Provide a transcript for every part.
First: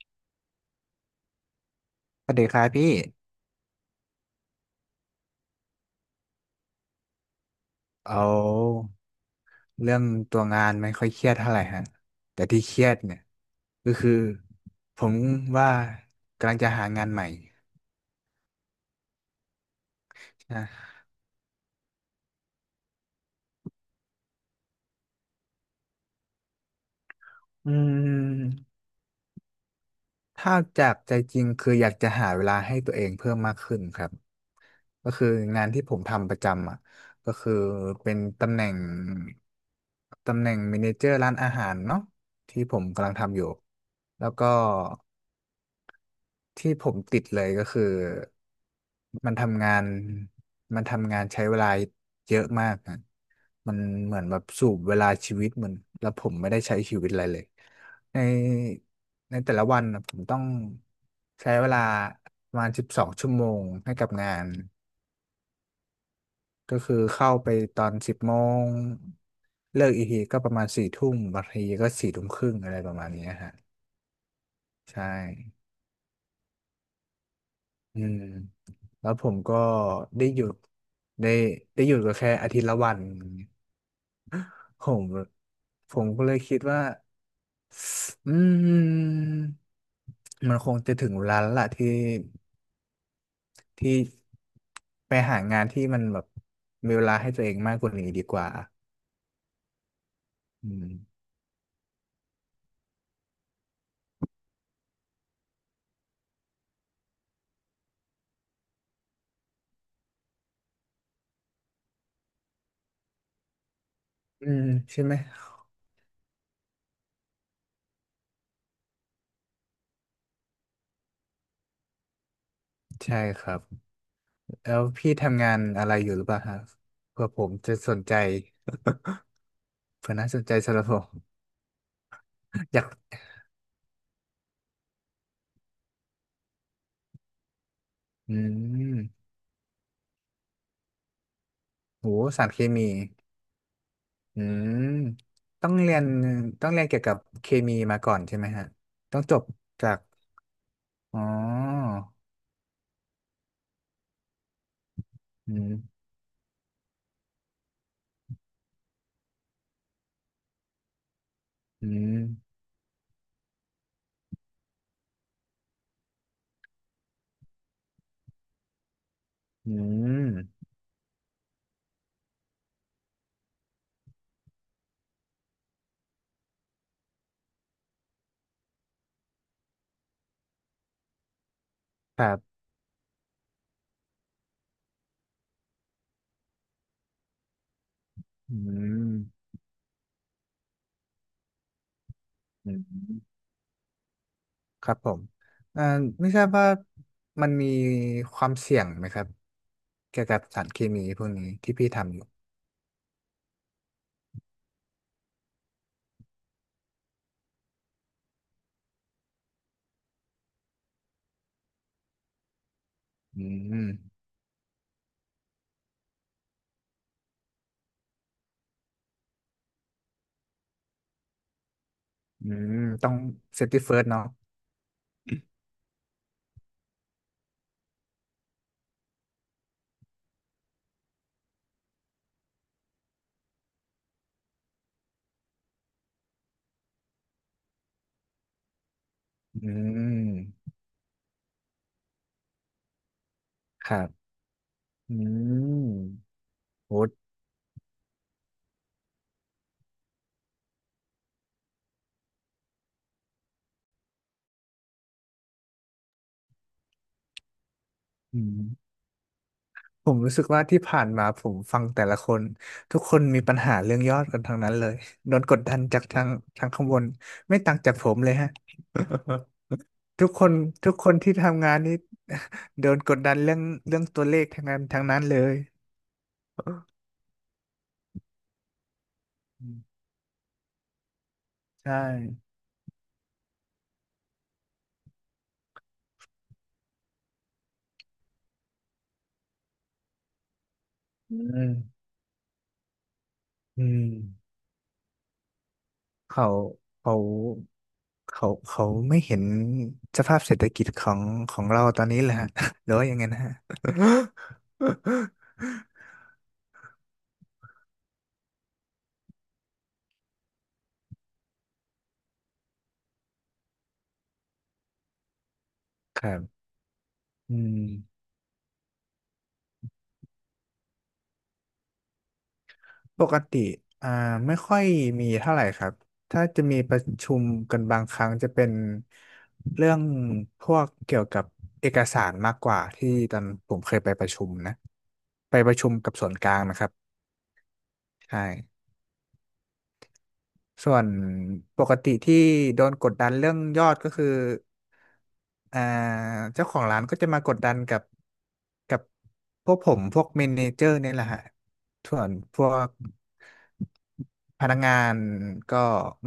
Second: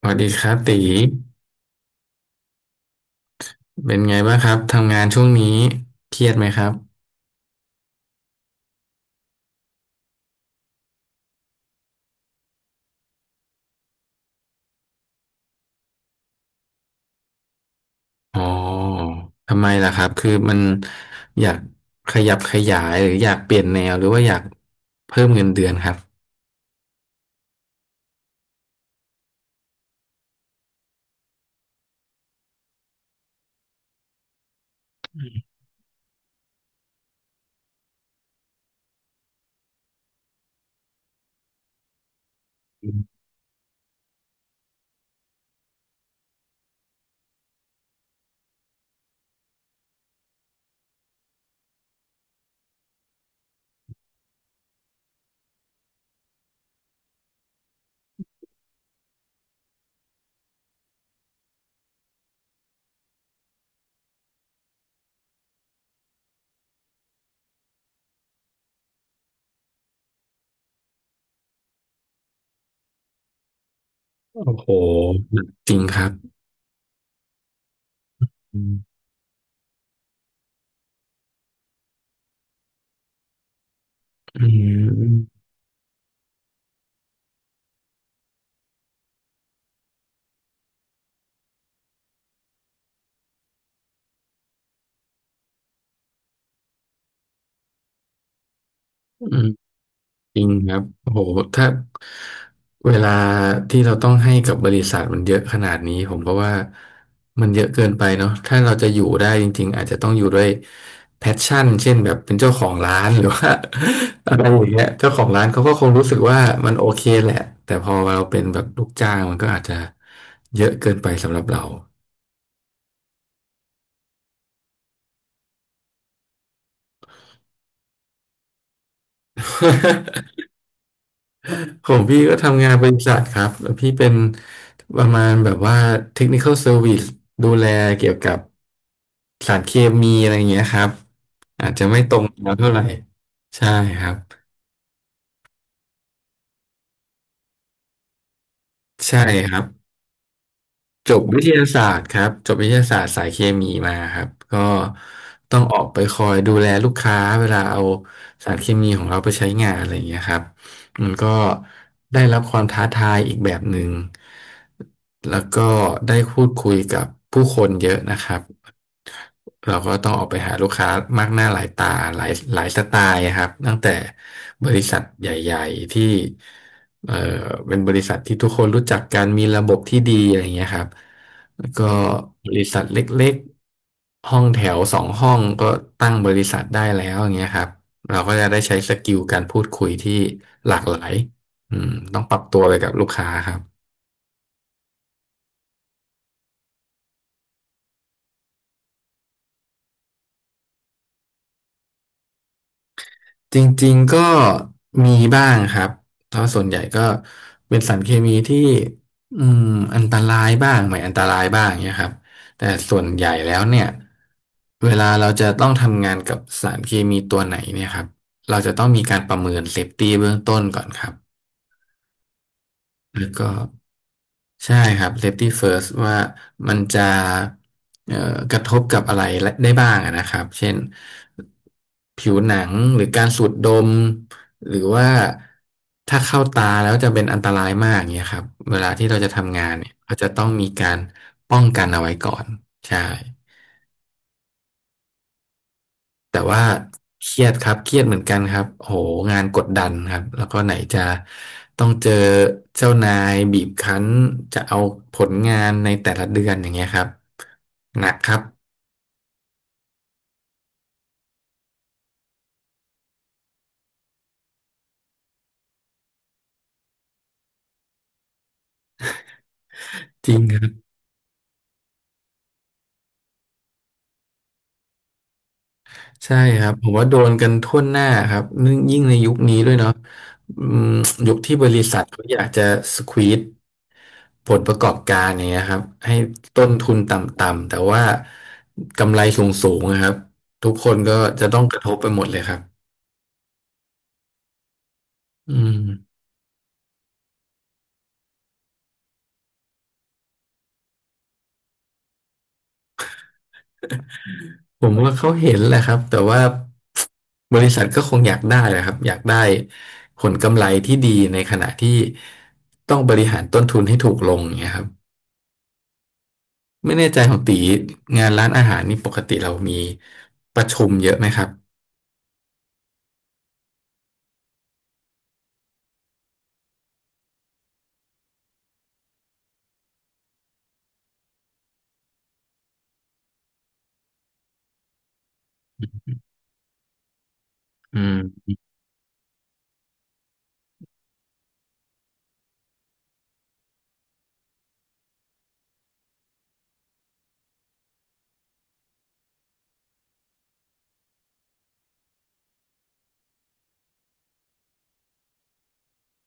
สวัสดีครับตีสวัสดีครับพี่ เป็นไงบ้างครับทำงานช่วงนี้เครียดไหมครับเอาเรื่องตัวงานไม่ค่อยเครียดเท่าไหร่ฮะ แต่ที่เครียดเนี่ยก็คือผมว่ากำลังจะหางานใหม่อ๋อทำไมล่ะครับคือมันนะอยากขยับขยายหรืออยากเปลี่ยนแนวหรือว่าอยากเพิ่มเงินเดือนครับอืมถ้าจากใจจริงคืออยากจะหาเวลาให้ตัวเองเพิ่มมากขึ้นครับ ก็คืองานที่ผมทำประจำอ่ะก็คือเป็นตำแหน่งตำแหน่งเมเนเจอร์ร้านอาหารเนาะที่ผมกำลังทำอยู่แล้วก็ ที่ผมติดเลยก็คือมันทำงานมันทำงานใช้เวลาเยอะมากนะมันเหมือนแบบสูบเวลาชีวิตเหมือนแล้วผมไม่ได้ใช้ชีวิตอะไรเลยในในแต่ละวันนะผมต้องใช้เวลาประมาณ12 ชั่วโมงให้กับงานก็คือเข้าไปตอน10 โมงเลิกอีกทีก็ประมาณสี่ทุ่มบางทีก็4 ทุ่มครึ่งอะไรประมาณเนี้ยฮะโอ้โหใช่ จริงครับอืมอืมแล้วผมก็ได้หยุดได้ได้หยุดก็แค่อาทิตย์ละวันอย่างเงี้ยผมผมก็เลยคิดว่าอืมมันคงจะถึงเวลาแล้วล่ะที่ที่ไปหางานที่มันแบบมีเวลาให้ตัวเองมากกว่านี้ดีกว่าอืม จริงอืครับโอ้มโหถ้าเวลาที่เราต้องให้กับบริษัทมันเยอะขนาดนี้ผมก็ว่ามันเยอะเกินไปเนาะถ้าเราจะอยู่ได้จริงๆอาจจะต้องอยู่ด้วยแพชชั่นเช่นแบบเป็นเจ้าของร้าน หรือว่า อะไรอือมย่างเงี้ยใช่เจ้าไหมของร้านเขาก็คงรู้สึกว่ามันโอเคแหละแต่พอเราเป็นแบบลูกจ้างมันก็อาจจะเยอะเกินไปสำหรับเรา ใช่ครับแล้วพี่ทำงานอะไรอยู่หรือเปล่าครัะเผื่อผมจะสนใจ เผื่อน่า สนใจสำหรับผม ของพี่ก็ทำงา นอยาบกริษัทครับแล้วพี่เป็นประมาณแบบว่า Technical Service ดูแลเกี่ยวกัอืบมสารเคมีอะไรอย่างเงี้ยครับอาจจะไม่โหตรงสาแล้รวเคเท่าไหร่มี ใช่ครับอืมต้องเรียนต้องเรียนเกี่ยวกับเคมีมาก่อนใช่ไหมฮะต้ใช่องจบครับ จากจอ๋บวิทยาศาอสตร์ครับจบวิทยาศาสตร์สายเคมีมาครับก็อืต้องมออกไปคอยดูแลลูกค้าเวลาเอาสารเคมีของเราไปใช้งานอะไรอย่างเงี้ยครับมันก็อืมได้รับความท้าทายอีกแบบหนึ่งแล้วก็ได้พูดคุยกับผู้คนเยอะนะครับอืเราก็ต้องออกไปหามลูกค้ามากหน้าหลายตาหลายหลายสไตล์ครับตั้งแต่บริษัทใหญ่ๆที่ เอ่อเป็นบริษัทที่ทุกคนรู้จักกันมีระบบที่ดีอะไรอย่างเงี้ยครับแล้วก็ครับบริษัทเล็กๆห้องแถวสองห้องก็ตั้งบริษัทได้แล้วอย่างเงี้ยครับเราก็จะอืได้ใช้สมกิลการพูดคุยที่หลากหลายอืมต้องปรับตัวอืไปกับลูกค้ามครับ ครับผมเอ่อไม่ทราบว่ามันมีความเสี่ยงไหมครับ เกี่ยวกับสารเคมีพวกนี้ที่พี่ทำอยู่จริงๆก็มีบ้างครับเพราะส่วนใหญ่ก็เป็นสารเคมีที่อืมอันตรายบ้างไม่อันตรายบ้างเนี่ยครับแต่ส่วนใหญ่อืแล้วเนี่ยมเวลาเราจะต้องทำงานกับสารเคมีตัวไหนเนี่ยครับเราจะต้องมีการประเมินเซฟตี้เบื้องต้นก่อนครับ อืมต้องแล้วก็เซฟตี้เฟิร์สเนาะใช่ครับ safety first ว่ามันจะเอ่อกระทบกับอะไรได้บ้างอะนะครับเช่นผิวหนังหรือการสูดดมหรือว่าถ้าเข้าตาแล้วจะเป็นอันตรายมากเงี้ยครับเวลาที่เราจะทำงาอืนเนี่ยเราจะต้องมีมการป้องกันเอาไว้ก่อนใช่ ครับอืแต่มว่าโหเครียดครับเครียดเหมือนกันครับโหงานกดดันครับแล้วก็ไหนจะต้องเจอเจ้านายบีบคั้นจะเอาผลงานในแต่ละเดือนอย่างเงี้ยครับหนักครัอืบม ผมรู้สึกว่าที่ผ่านมาผมฟังแต่ละคนทุกคนมีปัญหาเรื่องยอดกันทั้งนั้นเลยโดนกดดันจากทางทางข้างบนไม่ต่างจากผมเลยฮะทุจกริงคนครับทุกคนที่ทำงานนี่ โดนกดดันเรื่องเรื่องตัวเลขทั้งนั้นทั้งนั้นเลยใช่ครับผมว่าโดนกันทั่วหน้าครับนึ่งยิ่งในยุคนี้อืด้วยเนาะมอืมยุคที่บริใช่ษัทเขาอยากจะสควีซผลประกอบการอย่างเงี้ยครับให้ต้นทุนต่ำๆแต่ว่ากำไรสูงๆนะครับทุกคนก็อืจะต้องมกระทบไปหมดเลยครับ อืมอืมเขาเขาเขาไม่เห็นสภาพเศรษฐกิจของเราตอนนี้แหละฮะ หรือว่ายังไงนะฮะ ผมว่าเขาเห็นแหละครับ แต่ว่าบริษัทก็คงอยากได้แหละครับอยากได้ผลกำไรที่ดีในขณะที่ต้องบริหารต้นทุนให้ถูกลงอย่างเงี้ยครับ ครับไม่แน่ใจของตีอืม งานร้านอาหารนี่ปกติเรามีประชุมเยอะไหมครับปกติอ่าไม่ค่อยมีเท่าไหร่ครับถ้าจะมีประชุมกันบางครั้งจะเป็นเรื่องพวกเกี่ยวกับเอกสารมากกว่าที่ตอนผมเคยไปประชุมนะไปประชุมกับส่วนกลางนะครับอืใช่ มส่วนปกติที่โดนกดดันเรื่องยอดก็คืออ่าเจ้าของร้านก็จะมากดดันกับพวกผมพวกเมเนเจอร์เนี่ยแหละฮะ ส่วนพวกพนักงานก็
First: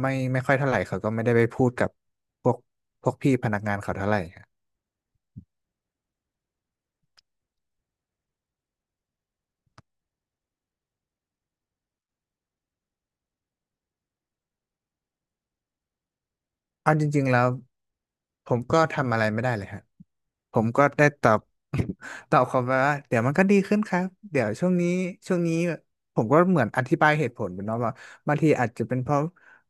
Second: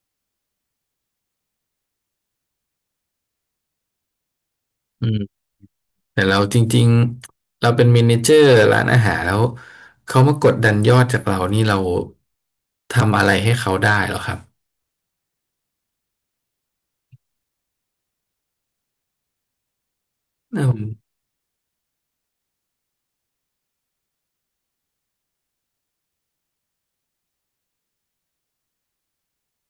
ไม่ค่อยเท่าไหร่เขาก็ไม่ได้ไปพูดกับพวกพวกพี่พนักงานเขาเท่าไหร่ครับอืมแต่เราจริงๆเราเป็นเมเนเจอร์ร้านอาหารแล้วเขามากดดันยอดจากเรานี่เราทำอะไรให้เขาได้หรอครับเอาจริงๆแล้ว ผมก็ทำอะไรไม่ได้เลยฮะผอืมก็ได้มตอบ ตอบเขาไปว่าเดี๋ยวมันก็ดีขึ้นครับ เดี๋ยวช่วงนี้ช่วงนี้ผมก็เหมือนอธิบายเหตุผลไปเนาะว่าบางทีอาจจะเป็นเพราะ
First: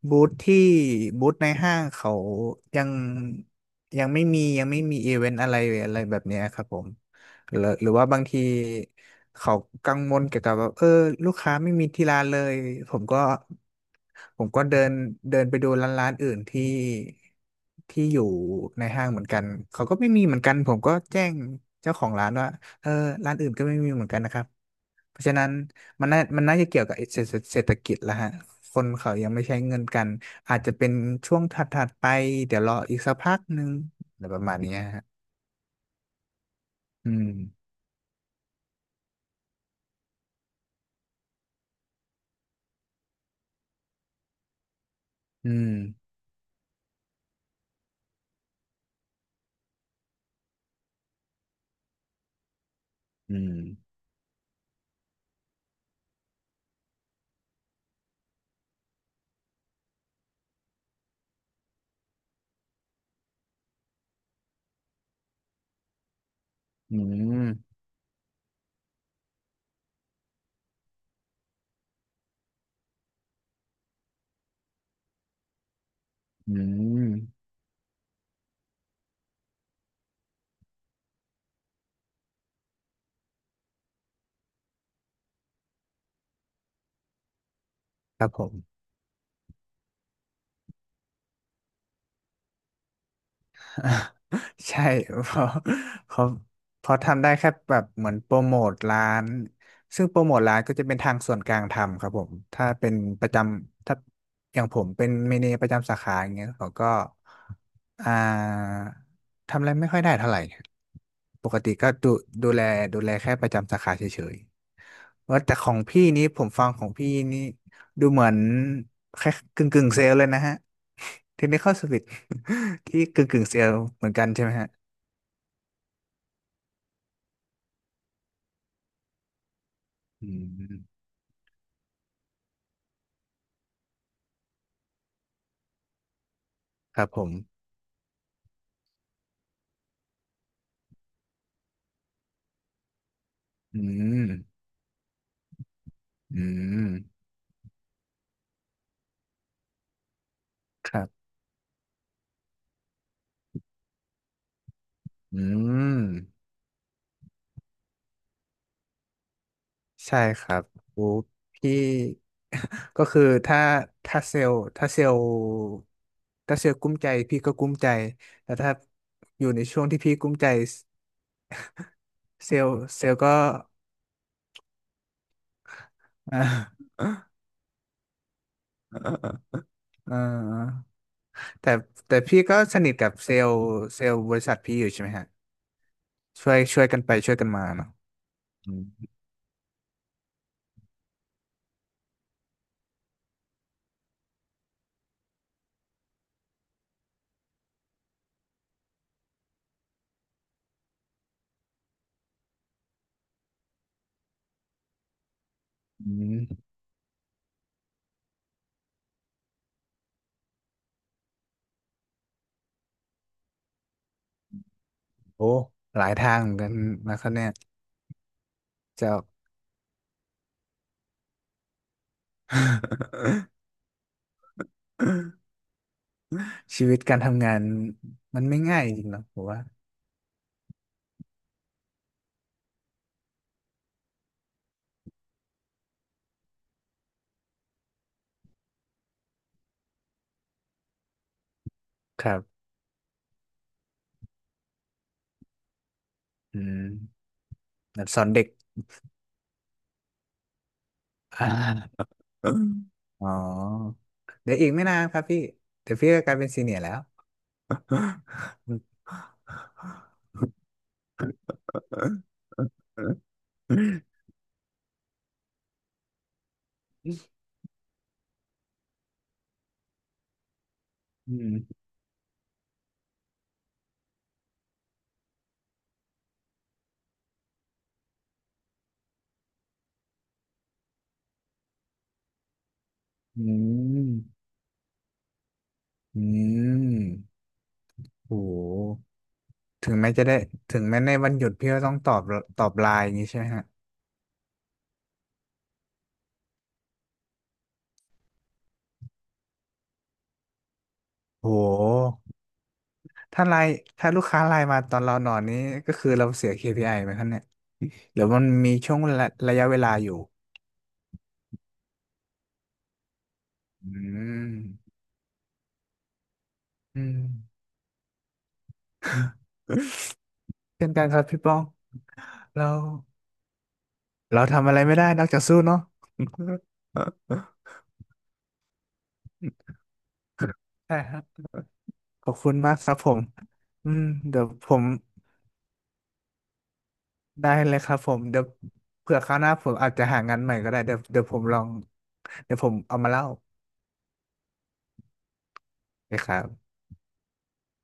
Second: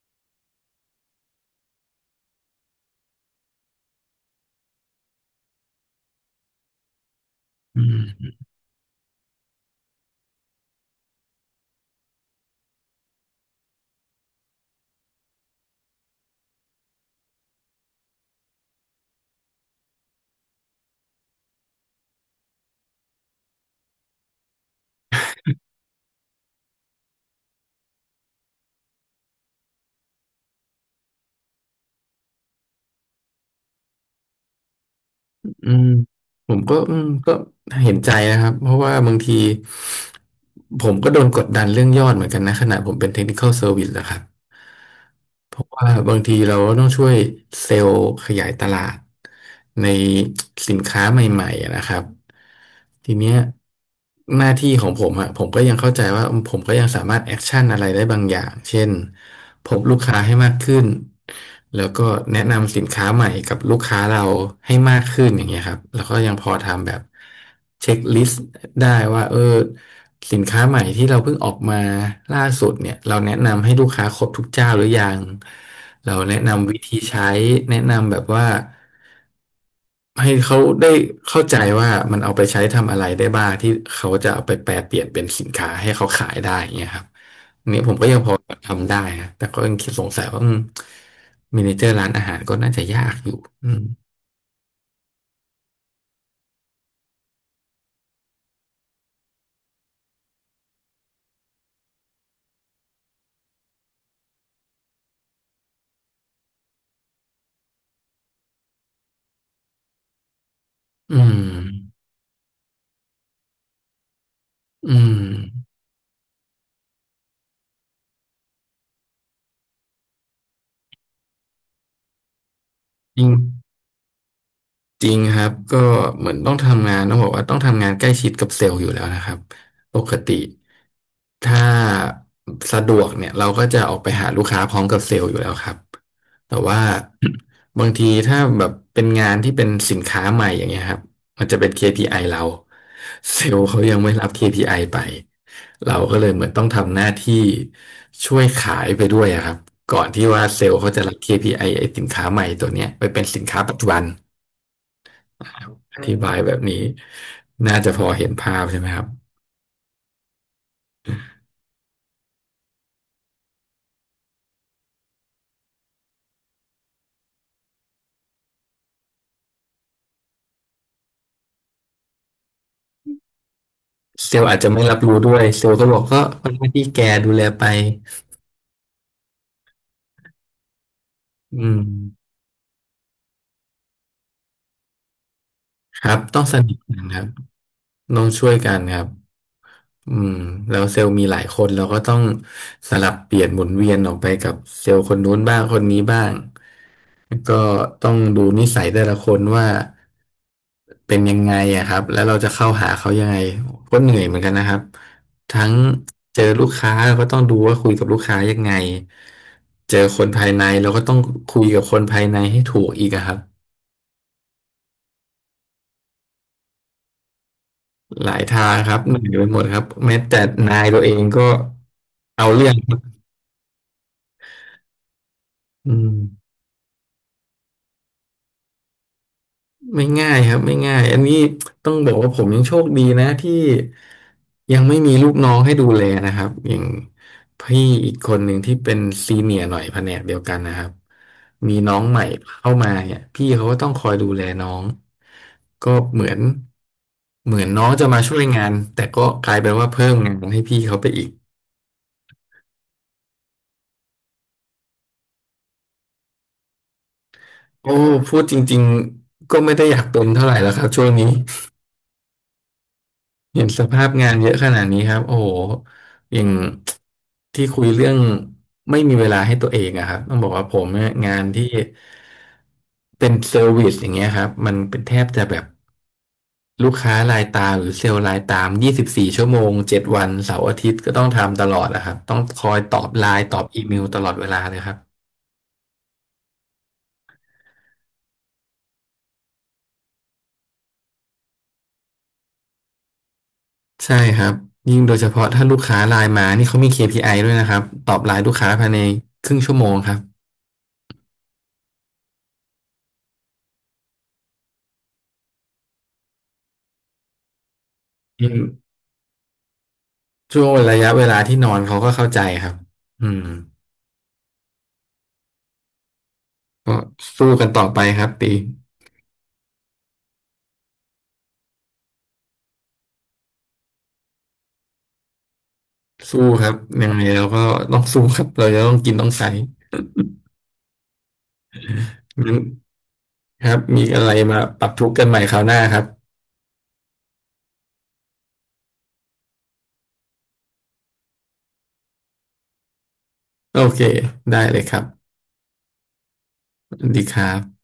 บูธที่บูธในห้างเขายังยังไม่มีอีเวนต์อะไรอะไรแบบเนี้ยครับผม หรืออืหรือม ว่าบางทีเขากังวลเกี่ยวกับว่าเออลูกค้าไม่มีที่ร้านเลยผมก็ผมก็เดินเดินไปดูร้านอื่นที่ที่อยู่ในห้างเหมือนกันเขาก็ไม่มีเหมือนกันผมก็แจ้งเจ้าของร้านว่าเออร้านอื่นก็ไม่มีเหมือนกันนะครับเพราะฉะนั้นมันน่าจะเกี่ยวกับเศรษฐกิจแล้วฮะคนเขายังไม่ใช้เงินกันอาจจะเป็นช่วงถัดๆไปเดี๋ยวรออีกสักพักหนึ่งอะไรประมาณเนี้ยฮะอืมผมก็อืมก็เห็นใจนะครับเพราะว่าบางทีผมก็โดนกดดันเรื่องยอดเหมือนกันนะขณะผมเป็น Technical Service นะครับอืเพราะมว่าบางทีเราก็ต้องช่วยเซลล์ขยายตลาดในสินค้าใหม่ๆนะครับ ทีเนี้อืยม หน้าที่ของผมอะผมก็ยังเข้าใจว่าผมก็ยังสามารถแอคชั่นอะไรได้บางอย่างเช่นพบลูกค้าให้มากขึ้นแล้วก็แนะนำสินค้าใหม่กับลูกค้าเราให้มากขึ้นอย่างเงี้ยครับแล้วก็ยังพอทำแบอืบมเช็คลิสต์ได้ว่าเออสินค้าใหม่ที่เราเพิ่งออกมาล่าสุดเนี่ยเราแนะนำให้ลูกค้าครบทุกเจ้าหรือยังเราแนะอืนำวิธีมใช้แนะนำแบบว่า ให้เขาได้เข้าใจว่ามันเอาไปใช้ทำอะไรได้บ้างที่เขาจะเอาไปแปลเปลี่ยนเป็นสินค้าให้เขาขายได้อย่างเงี้ยครับอันนี้ผมก็ยังครัพบอผม ทำได้นะแต่ก็ยังคิดสงสัยว่ามเมเนเจอร์ร้านอาหารก็น่าจะยากอยู่อืม ใช่เพราะเพราะเพราะทำได้แค่แบบเหมือนโปรโมทร้านซึ่งโปรโมทร้านก็จะเป็นทางส่วนกลางทำครับผมถ้าเป็นประจำถ้าอย่างผมเป็นเมเนประจำสาขาอย่างเงี้ยเขาก็อ่าทำอะไรไม่ค่อยได้เท่าไหร่อืมปกติก็ดูแลดูแลแค่ประจำสาขาเฉยอืมๆว่าแต่ของพี่นี้ผมฟังของพี่นี่ดูเหมือนแค่กึ่งกึ่งเซลล์เลยนะฮะ Technical Service ที่จริกึ่งง กึ่งเซแอลเหมือนกันใช่ไหมฮะจริงครับก็เหมือนต้องทำงานต้องบอกว่าต้องทำงานใกล้ชิดกับเซลล์อยู่แล้วนะครับปกอืติมถ้าสะดวกเนี่ยเราก็จะออกไปหาลูกค้าพร้อมกับเซลล์อยู่แล้วครับแต่ว่า ครับผม บางทีถ้าแบบเป็นงานที่เป็นสินค้าใหม่อย่างเงี้ยครับมันจะเป็น KPI เราเซลล์เขาอืยังไม่รับ ม KPI ไอไปเราก็เลยอืเหมือนต้องมทำหน้าที่ช่วยขายไปด้วยอะครับก่อนที่ว่าเซลล์คเขาจะรัรับ บ KPI ไอ้สินค้าใหม่ตัวเนี้ยไปเป็นสินค้าปัจจุบัน อืมอธิบายแบบนี้น่าจะพอเห็นภาพใช่ไหมครับใช่ครับโอ้พี่ ก็คือถ้าเซลล์ถ้าเซลล์ถ้าเซลล์กุ้มใจพี่ก็กุ้มใจแต่ถ้าอยู่ในช่วงที่พี่กุ้มใจเซลล์ก็ เซลล์อาจจะไม่รับรู้ด้วยเซลล์ก็บอกก็ อ่าเป็นหน้าที่แกดูแลไปอ่าอืแต่มแต่พี่ก็สนิทกับเซลล์เซลล์บริษัทพี่อยู่ใช่ไหมฮะ ครับต้องช่วสยนิทช่วยกักันนไปครับช่วยกันมาเนาะต้องช่วยอืกันมครับ อืมแล้วเซลล์มีหลายคนเราก็ต้องสลับเปลี่ยนหมุนเวียนออกไปกับเซลล์คนนู้นบ้างคนนี้บ้างแล้วก็ต้องดูนิสัยแต่ละคนว่าเป็นยังไงอะครับแล้วเราจะเข้าหาเขายังไงก็เหนื่อยเหมือนกันนะครับทั้งอืเจอลูกมค้าเราก็ต้องดูว่าคุยกับลูกค้ายังไงเจอคนภายในเราก็ต้องคุยกับคนภายในให้ถูกอีกอะครับโอ้ หลายทางเหมือนกันนะครับเนี่ยหลายทางครับเหเจ้า นื่อยไปหมดครับแม้แต่นายตัวเองก็เอาเรื่องอืม ชีวิตการทำงานมันไม่ง่ายจริงๆหรอกผมว่า ไม่ง่ายครับไม่ง่ายอันนี้ต้องบอกว่าผมยังโชคดีนะที่ยังไม่มีลูกน้องให้ดูแลนะครับอย่างพี่อีกคนหนึ่งที่เป็นซีเนียร์หน่อยแผนกเดียวกันนะครับมีน้องใหม่ครับ เข้ามาเนี่ยพี่เขาก็ต้องคอยดูแลน้องก็เหมือนอืมเหมือนน้องแบจะบสมาอนช่วเด็ยก งานแต่ก็กลายเป็นว่าเพิ่มงานให้พี่เขาไปอีก อ่าอ๋อ เดี๋ยวอีกไม่นานครับพี่เดี๋ยวพี่ก็กลายเป็นซีเนียร์แล้ว โอ้พูดจริงๆก็ไม่ได้อยากเป็นเท่าไหร่แล้วครับช่วงนี้ เห็นส ภาพงานเยอะขนาดนี้ครับโอ้โหอย่างที่คุยเรื่องไม่มีเวลาให้ตัวเองอะครับต้องบอกว่าผมเนี่ยงาอืนที่มเป็นเซอร์วิสอย่างเงี้ยครับมันเป็นแทบจะแบบลูกค้ารายตามหรือเซลล์รายตาม24 ชั่วโมง7 วันเสาร์อาทิตย์ก็ต้องทำตลอดอะครับต้องคอยตอบไลอืน์ตอบอีเมลตลอดมเวลาเลยครับอืมโห ถึงแม้จะได้ถึงแม้ในวันหยุดพี่ก็ต้องตอบไลน์อย่างนี้ใช่ไหมฮะใช่ครับยิ่งโดยเฉพาะถ้าลูกค้าไลน์มานี่เขามี KPI ด้วยนะครับตอบไลน์ลูกค้าภายในครึ่งชั่วโมงครับโหถ้าไลน์ถ้าลูกค้าไลน์มาตอนเรานอนนี้ก็คือเราเสีย KPI ไอไหมครับเนี่ยหรือมัอืนมีม ช่วงระยะเวลาอยู่ช่วงระยะเวลาที่นอนเขาก็เข้าใจครับอืมอืมก็อืมสู้กันต่อไปครับตีเช่นกันครับพี่ป้องเราเราทำอะไรไม่ได้นอกจากสู้เนาะสู้ครับยังไงเราก็ต้องสู้ครับเราจะต้องกินต้องใช้ใช่ครับขอบคุงั้ณนมากครับผมครับอืมมีอะไรเดี๋ยวมาผปมรับทุกข์กันใหม่คราวหน้าครับได้เลยครับผมเดี๋ยวเผื่อคราวหน้าผมอาจจะหางานใหม่ก็ได้เดี๋ยวผมลองเดี๋ยวผมเอามาเล่า โอเคได้เลยครับนะครับสวัสดีครับ